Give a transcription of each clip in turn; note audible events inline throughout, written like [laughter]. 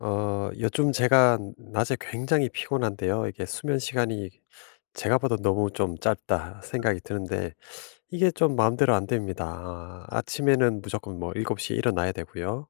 요즘 제가 낮에 굉장히 피곤한데요. 이게 수면 시간이 제가 봐도 너무 좀 짧다 생각이 드는데 이게 좀 마음대로 안 됩니다. 아침에는 무조건 뭐 7시에 일어나야 되고요.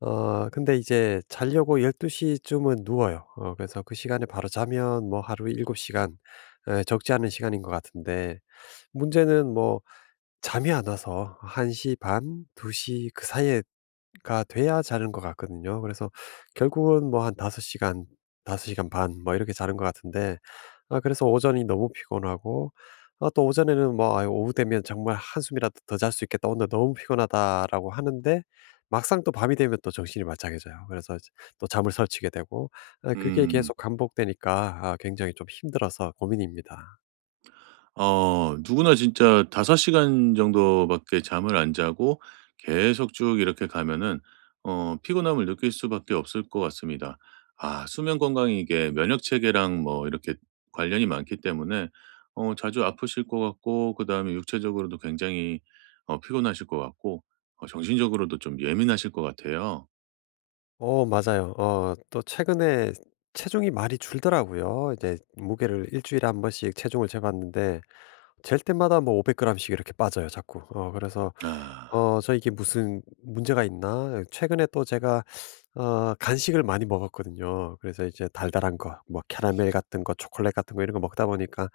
근데 이제 자려고 12시쯤은 누워요. 그래서 그 시간에 바로 자면 뭐 하루 7시간, 적지 않은 시간인 것 같은데, 문제는 뭐 잠이 안 와서 1시 반, 2시 그 사이에가 돼야 자는 것 같거든요. 그래서 결국은 뭐 한 5 시간, 5 시간 반, 뭐 이렇게 자는 것 같은데 그래서 오전이 너무 피곤하고. 또 오전에는 뭐 오후 되면 '정말 한숨이라도 더 잘 수 있겠다. 오늘 너무 피곤하다.'라고 하는데, 막상 또 밤이 되면 또 정신이 맞짝해져요. 그래서 이제 또 잠을 설치게 되고. 그게 음. 계속 반복되니까 굉장히 좀 힘들어서 고민입니다. 누구나 진짜 5 시간 정도밖에 잠을 안 자고 계속 쭉 이렇게 가면은 피곤함을 느낄 수밖에 없을 것 같습니다. 수면 건강이 이게 면역 체계랑 뭐 이렇게 관련이 많기 때문에 자주 아프실 것 같고 그다음에 육체적으로도 굉장히 피곤하실 것 같고 정신적으로도 좀 예민하실 것 같아요. 어 맞아요. 또 최근에 체중이 많이 줄더라고요. 이제 무게를 일 주일에 한 번씩 체중을 재 봤는데, 잴 때마다 뭐 500g 씩 이렇게 빠져요, 자꾸. 그래서 아. '어 저, 이게 무슨 문제가 있나?' 최근에 또 제가 간식을 많이 먹었거든요. 그래서 이제 달달한 거 뭐 캐러멜 같은 거, 초콜릿 같은 거, 이런 거 먹다 보니까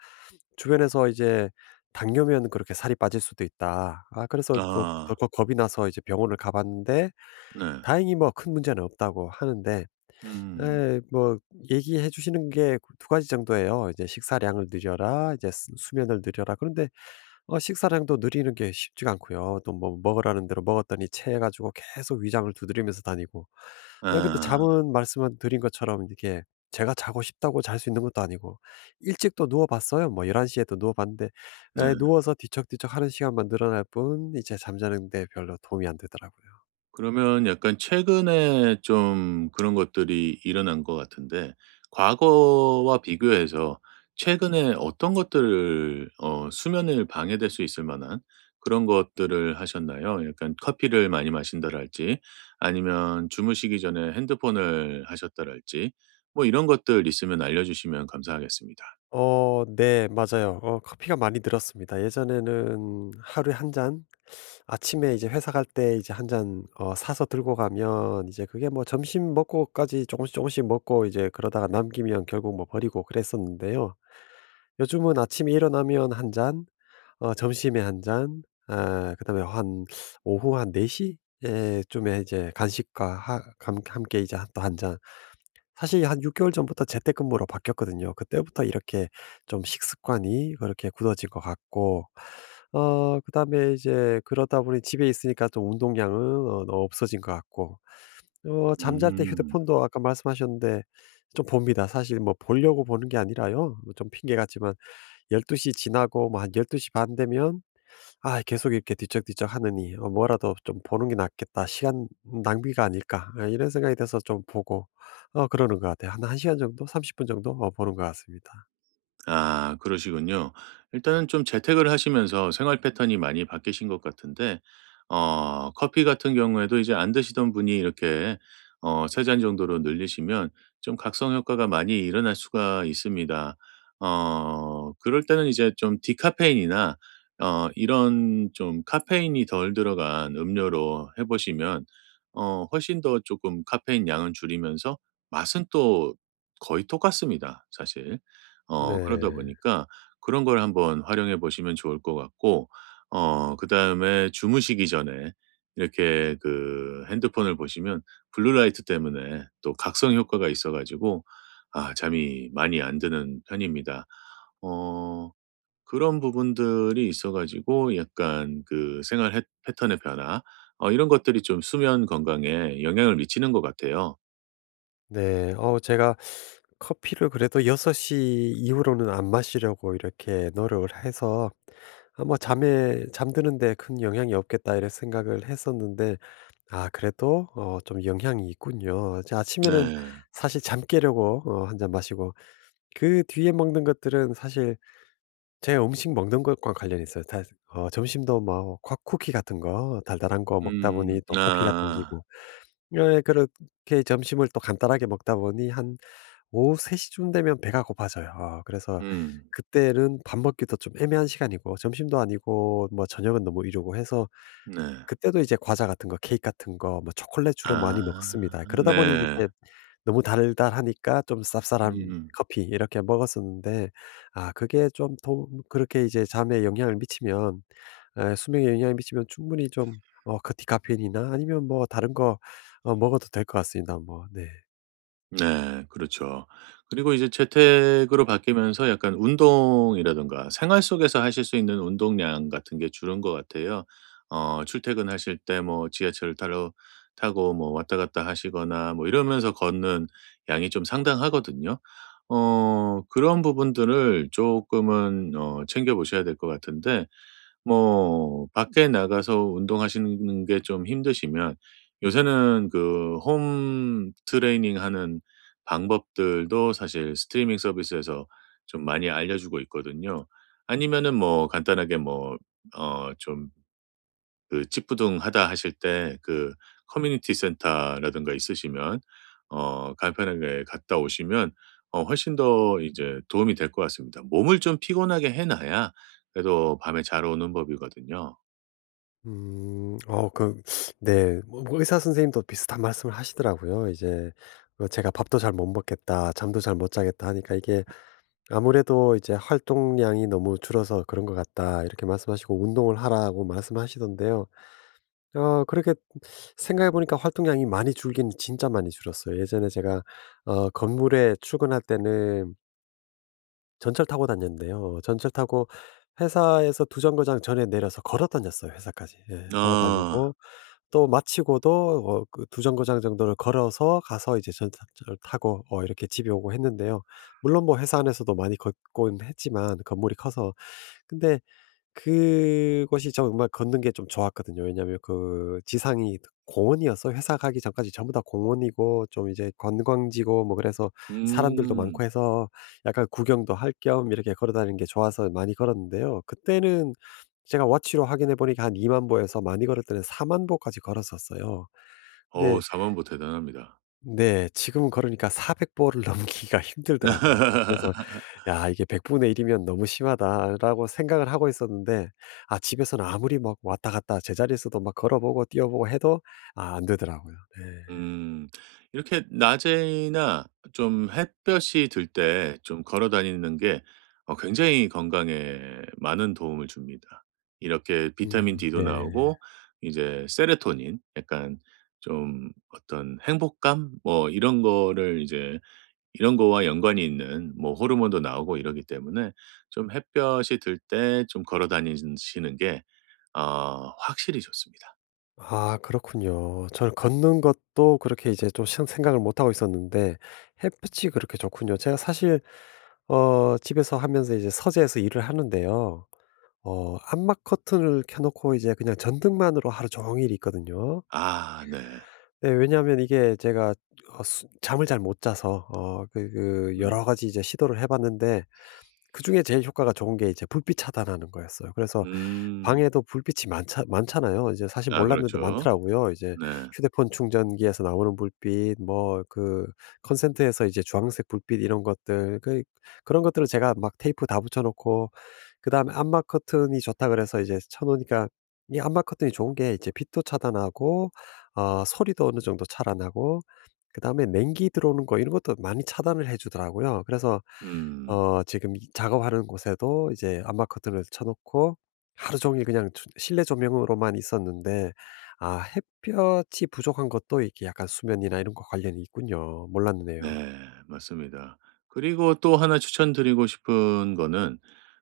주변에서 이제 "당뇨면 그렇게 살이 빠질 수도 있다." 그래서 그 아. 덜컥 겁이 나서 이제 병원을 가 봤는데, 네. 다행히 뭐 큰 문제는 없다고 하는데 음. 에 뭐 얘기해 주시는 게 두 가지 정도예요. 이제 "식사량을 늘려라." 이제 수면을 늘려라." 그런데 식사량도 늘리는 게 쉽지가 않고요. 또 뭐 먹으라는 대로 먹었더니 체해 가지고 계속 위장을 두드리면서 다니고. 네, 근데 아. 잠은 말씀 드린 것처럼 이게 제가 자고 싶다고 잘 수 있는 것도 아니고, 일찍 또 누워 봤어요. 뭐 1 1시 에도 누워 봤는데, 네. 예, 누워서 뒤척뒤척하는 시간만 늘어날 뿐 이제 잠자는 데 별로 도움이 안 되더라고요. 그러면 약간 최근에 좀 그런 것들이 일어난 것 같은데 과거와 비교해서 최근에 어떤 것들을 수면을 방해될 수 있을 만한 그런 것들을 하셨나요? 약간 커피를 많이 마신다랄지 아니면 주무시기 전에 핸드폰을 하셨다랄지 뭐 이런 것들 있으면 알려주시면 감사하겠습니다. 네. 맞아요. 커피가 많이 늘었습니다. 예전에는 하루에 한잔, 아침에 이제 회사 갈 때 이제 한 잔 사서 들고 가면 이제 그게 뭐 점심 먹고까지 조금씩 조금씩 먹고, 이제 그러다가 남기면 결국 뭐 버리고 그랬었는데요. 요즘은 아침에 일어나면 한 잔, 점심에 한 잔, 그다음에 한 오후 한 4 시 예 쯤에 이제 간식과 하 감 함께 이제 또한잔. 사실 한 6 개월 전부터 재택근무로 바뀌었거든요. 그때부터 이렇게 좀 식습관이 그렇게 굳어진 것 같고 그다음에 이제 그러다 보니 집에 있으니까 좀 운동량은 너무 없어진 것 같고. 잠잘 때 음. 휴대폰도 아까 말씀하셨는데 좀 봅니다. 사실 뭐 보려고 보는 게 아니라요, 뭐 좀 핑계 같지만 12시 지나고 뭐 한 12시 반 되면 '아 계속 이렇게 뒤척뒤척 하느니 어 뭐라도 좀 보는 게 낫겠다. 시간 낭비가 아닐까.' 이런 생각이 돼서 좀 보고 그러는 것 같아요. 한 1 시간 정도, 30분 정도 보는 것 같습니다. 그러시군요. 일단은 좀 재택을 하시면서 생활 패턴이 많이 바뀌신 것 같은데 커피 같은 경우에도 이제 안 드시던 분이 이렇게 3잔 정도로 늘리시면 좀 각성 효과가 많이 일어날 수가 있습니다. 그럴 때는 이제 좀 디카페인이나 이런 좀 카페인이 덜 들어간 음료로 해 보시면 훨씬 더 조금 카페인 양은 줄이면서 맛은 또 거의 똑같습니다 사실. 그러다 네. 보니까 그런 걸 한번 활용해 보시면 좋을 것 같고 그다음에 주무시기 전에 이렇게 그 핸드폰을 보시면 블루라이트 때문에 또 각성 효과가 있어 가지고 잠이 많이 안 드는 편입니다. 어 그런 부분들이 있어 가지고 약간 그 생활 해 패턴의 변화 이런 것들이 좀 수면 건강에 영향을 미치는 것 같아요. 네. 제가 커피를 그래도 6시 이후로는 안 마시려고 이렇게 노력을 해서, 뭐 잠에 '잠드는 데 큰 영향이 없겠다.' 이런 생각을 했었는데 그래도 좀 영향이 있군요. 제 아침에는 네. 사실 잠 깨려고 한 잔 마시고, 그 뒤에 먹는 것들은 사실 제 음식 먹는 것과 관련이 있어요. 다 점심도 뭐 콱 쿠키 같은 거, 달달한 거 먹다 음. 보니 또 커피가 아. 당기고, 예, 그렇게 점심을 또 간단하게 먹다 보니 한 오후 3 시쯤 되면 배가 고파져요. 그래서 음. 그때는 밥 먹기도 좀 애매한 시간이고, 점심도 아니고 뭐 저녁은 너무 이르고 해서 네. 그때도 이제 과자 같은 거, 케이크 같은 거 뭐 초콜릿 주로 많이 아 먹습니다. 그러다 보니 이게 네. 너무 달달하니까 좀 쌉쌀한 음. 커피 이렇게 먹었었는데, 그게 좀 도움 그렇게 이제 잠에 영향을 미치면, 수명에 영향을 미치면 충분히 좀 그 디카페인이나 아니면 뭐 다른 거 먹어도 될 것 같습니다. 뭐 네. 네. 그렇죠. 그리고 이제 재택으로 바뀌면서 약간 운동이라든가 생활 속에서 하실 수 있는 운동량 같은 게 줄은 것 같아요. 출퇴근하실 때 뭐 지하철을 타러 타고 뭐 왔다 갔다 하시거나 뭐 이러면서 걷는 양이 좀 상당하거든요. 그런 부분들을 쪼끔은 챙겨 보셔야 될 것 같은데 뭐 밖에 나가서 운동하시는 게 좀 힘드시면 요새는 그 홈 트레이닝 하는 방법들도 사실 스트리밍 서비스에서 좀 많이 알려주고 있거든요. 아니면은 뭐 간단하게 뭐어좀 그 찌뿌둥하다 하실 때 그 커뮤니티 센터라든가 있으시면 간편하게 갔다 오시면 훨씬 더 이제 도움이 될 것 같습니다. 몸을 좀 피곤하게 해 놔야 그래도 밤에 잘 오는 법이거든요. 음. 그 네. 뭐 의사 선생님도 비슷한 말씀을 하시더라고요. 이제 제가 "밥도 잘 못 먹겠다. 잠도 잘 못 자겠다." 하니까 이게 아무래도 이제 "활동량이 너무 줄어서 그런 것 같다." 이렇게 말씀하시고 운동을 하라고 말씀하시던데요. 그렇게 생각해 보니까 활동량이 많이 줄긴 진짜 많이 줄었어요. 예전에 제가 건물에 출근할 때는 전철 타고 다녔는데요. 전철 타고 회사에서 두 정거장 전에 내려서 걸어 다녔어요, 회사까지. 예. 걸어 아. 다니고 또 마치고도 그 두 정거장 정도를 걸어서 가서 이제 전차를 타고 이렇게 집에 오고 했는데요. 물론 뭐 회사 안에서도 많이 걷곤 했지만, 건물이 커서. 근데 그곳이 정말 걷는 게 좀 좋았거든요. 왜냐하면 그 지상이 공원이어서 회사 가기 전까지 전부 다 공원이고, 좀 이제 관광지고 뭐 그래서 사람들도 많고 음. 해서 약간 구경도 할 겸 이렇게 걸어 다니는 게 좋아서 많이 걸었는데요. 그때는 제가 워치로 확인해 보니까 한 2만 보에서, 많이 걸을 때는 4만 보까지 걸었었어요. 어우 근데 4 만보 대단합니다. 네, 지금은 걸으니까 400보를 [laughs] 넘기기가 힘들더라고요. 좀 그래서 [laughs] '야, 이게 100분의 1 이면 너무 심하다.'라고 생각을 하고 있었는데 집에서는 아무리 막 왔다 갔다 제자리에서도 막 걸어보고 뛰어보고 해도 안 되더라고요. 네. 음. 이렇게 낮에나 좀 햇볕이 들 때 좀 걸어 다니는 게 굉장히 건강에 많은 도움을 줍니다. 이렇게 비타민 음, D도 네. 나오고 이제 세로토닌 약간 좀 어떤 행복감 뭐 이런 거를 이제 이런 거와 연관이 있는 뭐 호르몬도 나오고 이러기 때문에 좀 햇볕이 들 때 좀 걸어 다니시는 게 확실히 좋습니다. 그렇군요. 저는 걷는 것도 그렇게 이제 좀 생 생각을 못 하고 있었는데 햇빛이 그렇게 좋군요. 제가 사실 집에서 하면서 이제 서재에서 일을 하는데요. 암막 커튼을 켜 놓고 이제 그냥 전등만으로 하루 종일 있거든요. 아 네. 예, 왜냐하면 이게 제가 어 수 잠을 잘 못 자서 그 음. 여러 가지 이제 시도를 해 봤는데, 그중에 제일 효과가 좋은 게 이제 불빛 차단하는 거였어요. 그래서 음. 방에도 불빛이 많자 많잖아요. 이제 사실 아 몰랐는데 그렇죠. 많더라고요. 이제 네. 휴대폰 충전기에서 나오는 불빛 뭐 그 콘센트에서 이제 주황색 불빛 이런 것들, 그런 것들을 제가 막 테이프 다 붙여 놓고, 그다음에 암막 커튼이 좋다 그래서 이제 쳐 놓으니까 이 암막 커튼이 좋은 게 이제 빛도 차단하고 소리도 어느 정도 차단하고 그다음에 냉기 들어오는 거 이런 것도 많이 차단을 해 주더라고요. 그래서 음. 지금 이 작업하는 곳에도 이제 암막 커튼을 쳐 놓고 하루 종일 그냥 조 실내 조명으로만 있었는데, 햇볕이 부족한 것도 이게 약간 수면이나 이런 거 관련이 있군요. 몰랐네요. 네. 맞습니다. 그리고 또 하나 추천드리고 싶은 거는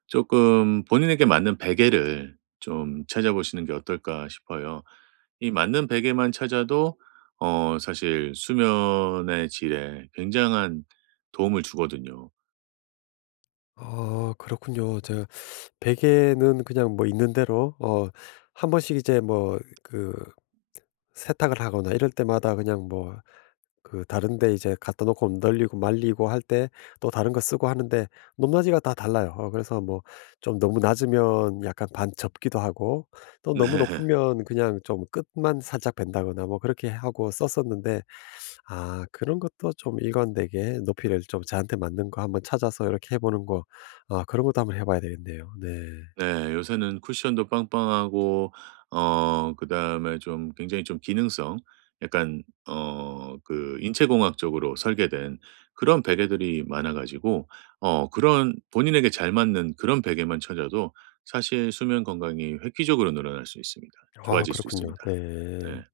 조금 본인에게 맞는 베개를 좀 찾아보시는 게 어떨까 싶어요. 이 맞는 베개만 찾아도 사실 수면의 질에 굉장한 도움을 주거든요. 그렇군요. 제가 베개는 그냥 뭐 있는 대로 한 번씩 이제 뭐 그 세탁을 하거나 이럴 때마다 그냥 뭐 그 다른 데 이제 갖다 놓고 널리고 말리고 할 때 또 다른 거 쓰고 하는데, 높낮이가 다 달라요. 그래서 뭐 좀 너무 낮으면 약간 반 접기도 하고, [laughs] 또 네. 너무 높으면 그냥 좀 끝만 살짝 벤다거나 뭐 그렇게 하고 썼었는데, 그런 것도 좀 일관되게 높이를 좀 저한테 맞는 거 한번 찾아서 이렇게 해 보는 거, 그런 것도 한번 해 봐야 되겠네요. 네. 네. 요새는 쿠션도 빵빵하고 그다음에 좀 굉장히 좀 기능성 약간 그 인체공학적으로 설계된 그런 베개들이 많아 가지고 그런 본인에게 잘 맞는 그런 베개만 찾아도 사실 수면 건강이 획기적으로 늘어날 수 있습니다. 좋아질 수 그렇군요. 있습니다. 네. 네.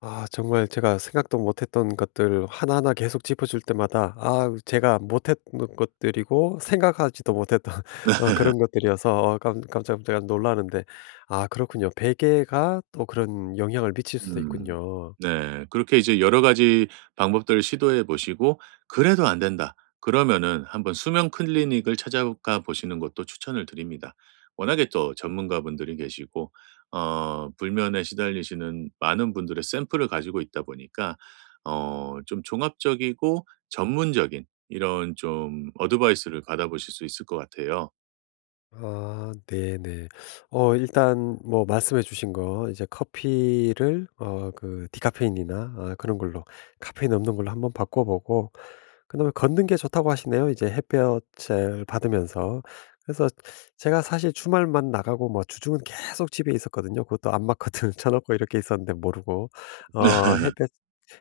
정말 제가 생각도 못했던 것들 하나하나 계속 짚어줄 때마다 제가 못했던 것들이고 생각하지도 못했던 [laughs] 그런 것들이어서 깜 깜짝깜짝 놀라는데, 그렇군요. 베개가 또 그런 영향을 미칠 수도 음. 있군요. 네. 그렇게 이제 여러 가지 방법들을 시도해 보시고 그래도 안 된다. 그러면은 한번 수면 클리닉을 찾아가 보시는 것도 추천을 드립니다. 워낙에 또 전문가분들이 계시고 불면에 시달리시는 많은 분들의 샘플을 가지고 있다 보니까 어 좀 종합적이고 전문적인 이런 좀 어드바이스를 받아보실 수 있을 것 같아요. 네네. 일단 뭐 말씀해 주신 거 이제 커피를 그 디카페인이나 그런 걸로, 카페인 없는 걸로 한번 바꿔 보고 그다음에 걷는 게 좋다고 하시네요, 이제 햇볕을 받으면서. 그래서 제가 사실 주말만 나가고 뭐 주중은 계속 집에 있었거든요. 그것도 암막 커튼 [laughs] 쳐 놓고 이렇게 있었는데, 모르고. 어 [laughs] 햇볕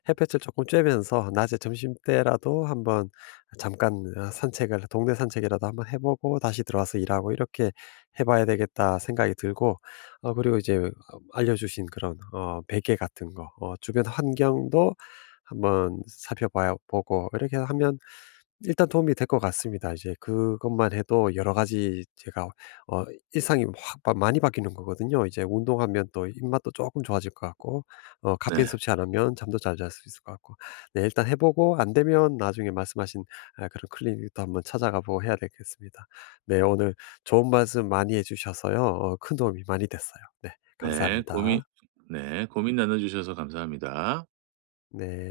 햇볕을 조금 쬐면서 낮에 점심때라도 한번 잠깐 산책을 동네 산책이라도 한번 해 보고 다시 들어와서 일하고 이렇게 해 봐야 되겠다 생각이 들고 그리고 이제 알려 주신 그런 베개 같은 거 주변 환경도 한번 살펴봐야 보고, 이렇게 하면 일단 도움이 될 것 같습니다. 이제 그것만 해도 여러 가지 제가 어 일상이 확 바 많이 바뀌는 거거든요. 이제 운동하면 또 입맛도 조금 좋아질 것 같고 카페인 네. 섭취 안 하면 잠도 잘 잘 수 있을 것 같고. 네, 일단 해 보고 안 되면 나중에 말씀하신 그런 클리닉도 한번 찾아가 보고 해야 되겠습니다. 네, 오늘 좋은 말씀 많이 해 주셔서요, 큰 도움이 많이 됐어요. 네, 네. 고민 감사합니다. 네. 고민 나눠 주셔서 감사합니다. 네.